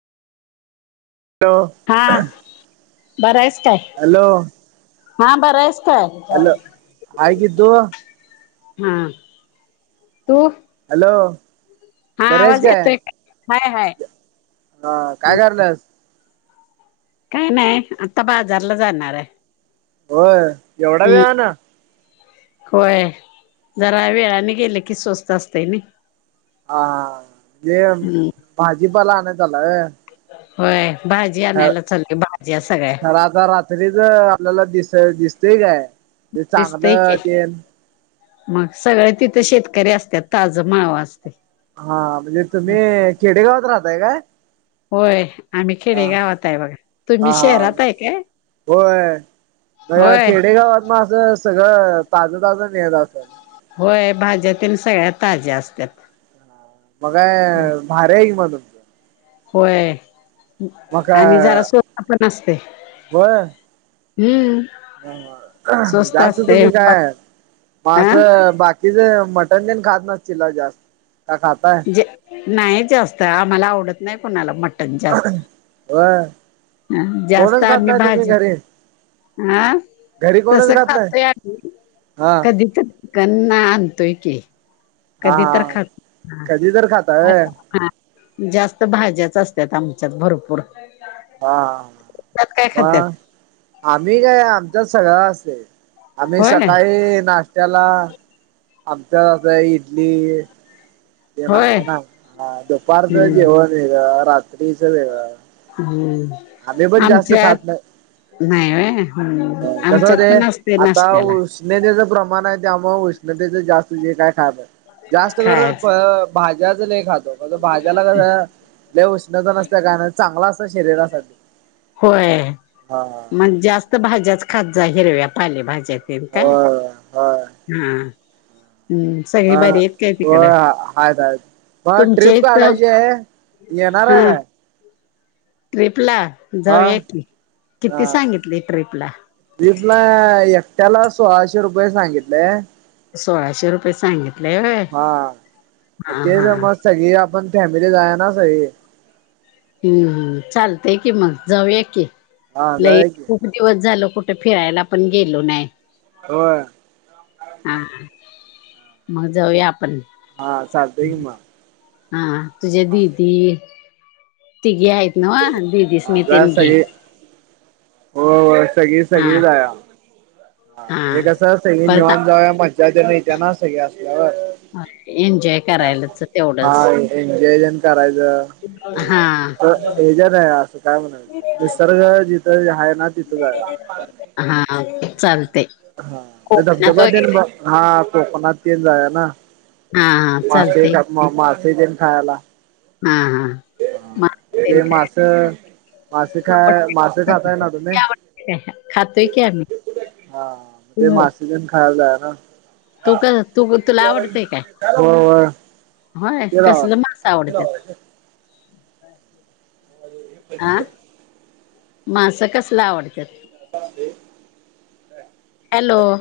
Hello हां बरायस काय? हॅलो हा बरायस काय? हॅलो हाय गिद्दू हा तू हॅलो हा बरी आहेस आवाज काय येतोय हाय हाय हा काय करल्यास काय नाय आता बाजारला जाणार हाय. होय एवढा वेळानं होय जरा वेळानी गेल की स्वस्त असतय नी. हा हे हम्म भाजीपाला आणायला चालाय होय. होय भाजी आणायला चालली भाज्या सगळ्या ता रात्रीच आपल्याला दिस दिसतय काय? ते दिसतंय चांगलं की, ते मग सगळे तिथं शेतकरी असत्यात ताज माव असतय. हा म्हणजे तुम्ही खेडेगावात राहताय काय? होय आम्ही खेडे हा गावात हाय बघा हा तुम्ही हा शहरात हाय काय? होय. ज होय खेडेगावातन असं सगळं ताजं ताजं येत असंल. होय भाज्या त्यानं सगळ्या ताज्या असत्यात. मग काय भारी हाय म तुमच होय मग आणि काय जरा सोप पण असतय. होय हा स्वस्त जास्त असते तुम्ही काय म हा असं बाकीच मटण बीन खात नसतील ना जास्त का खाताय. नाही जास्त आम्हाला आवडत नाय कुणाला मट व्हय ह जास्त कोणच खात आम्ही नाय तुम्ही भाजी घरी हा घरी तस कोणच खात नाही खातय आम्ही हा कधी कधी कना आनतोय की हा कधी तर हा खात हा कधी तर खाताय होय हा जास्त भाज्याच असत्यात आमच्यात भरपूर हा त्यात काय म खात्यात आम्ही काय आमच्यात सगळा मस्तय. आम्ही होय सकाळी नाश्त्याला आमच्या बे इडली ते होय नाता ना दुपारचं हम्म जेवण वेगळं रात वेगळा हम्म आमी पण जास्त आमच्यात खात नाही. नाही वय होय कसं आमच्यात होतंय पण असतय आता नाश्त्याला. उष्णतेचं प्रमाण आहे त्यामुळ उष्णतेच जास्त जे काय खाण जास्त करून खायच फळं. भाज्याच लय खातो मग भाज्याला कसं लय उष्णता नसत काय नाय चांगला असतं शरीरासाठी होय हा मग जास्त भाज्याच खात जा हिरव्या पाले भाज्यात तेंनं काय होय होय हा हम् सगळे मग बरी आहेत काय होय तिकडं. आहेत आहेत मग तुमच्या ट्रिप इथं काढायची आहे येणार हा आहे काय ट्रीप ला हा जाऊया की किती सांगितली ट्र्रीप ला ट्रीपला एकट्याला सोळाशे रुपये सांगितलेय सोळाशे रुपये सांगितलेय होय हा हा तेच हा. मग सगळी आपण फॅमिली जाय ना सगळी. हम् चालत की मग जाऊया की. हा जाऊया की. किती दिवस झालो कुठे फिरायला पण गेलो नाही. होय. हा मग जाऊया आपण. हा चालत कि मग. हा तुझ्या दिदी तिघी आहेत. नव्ह हा दिदीसनी जाऊया तेन घे सगळी हो हो सगळी हा सगळी जाऊया. हा म्हणजे कसं सगळी परत निवात जाऊया मंज्या पण सगळे असल्यावर. हा एन्जॉय करायलाच तेवढंच. एन्जॉयजण करायचं. हा हेच्यान असं काय म्हणायचं निसर्ग जिथं आहे ना. तिथं जाऊया. हा हा चालतेय. हा धबधबा हा कोकणात येन जाऊया ना. हा हा चालतेय. म मासे ते खायला. हा हा. हा मातेन ते काय मासे मासे खाय मासे खाताय ना तुम्ही आ हा खातोय की आम्ही. तिथेच खायला जायाला. तू का तुला आवडतेय काय. होय होय. होय ते राव कसलं मास आवडत. आ मासं कसलं आवडत्या. ते [inaudible] हॅलो.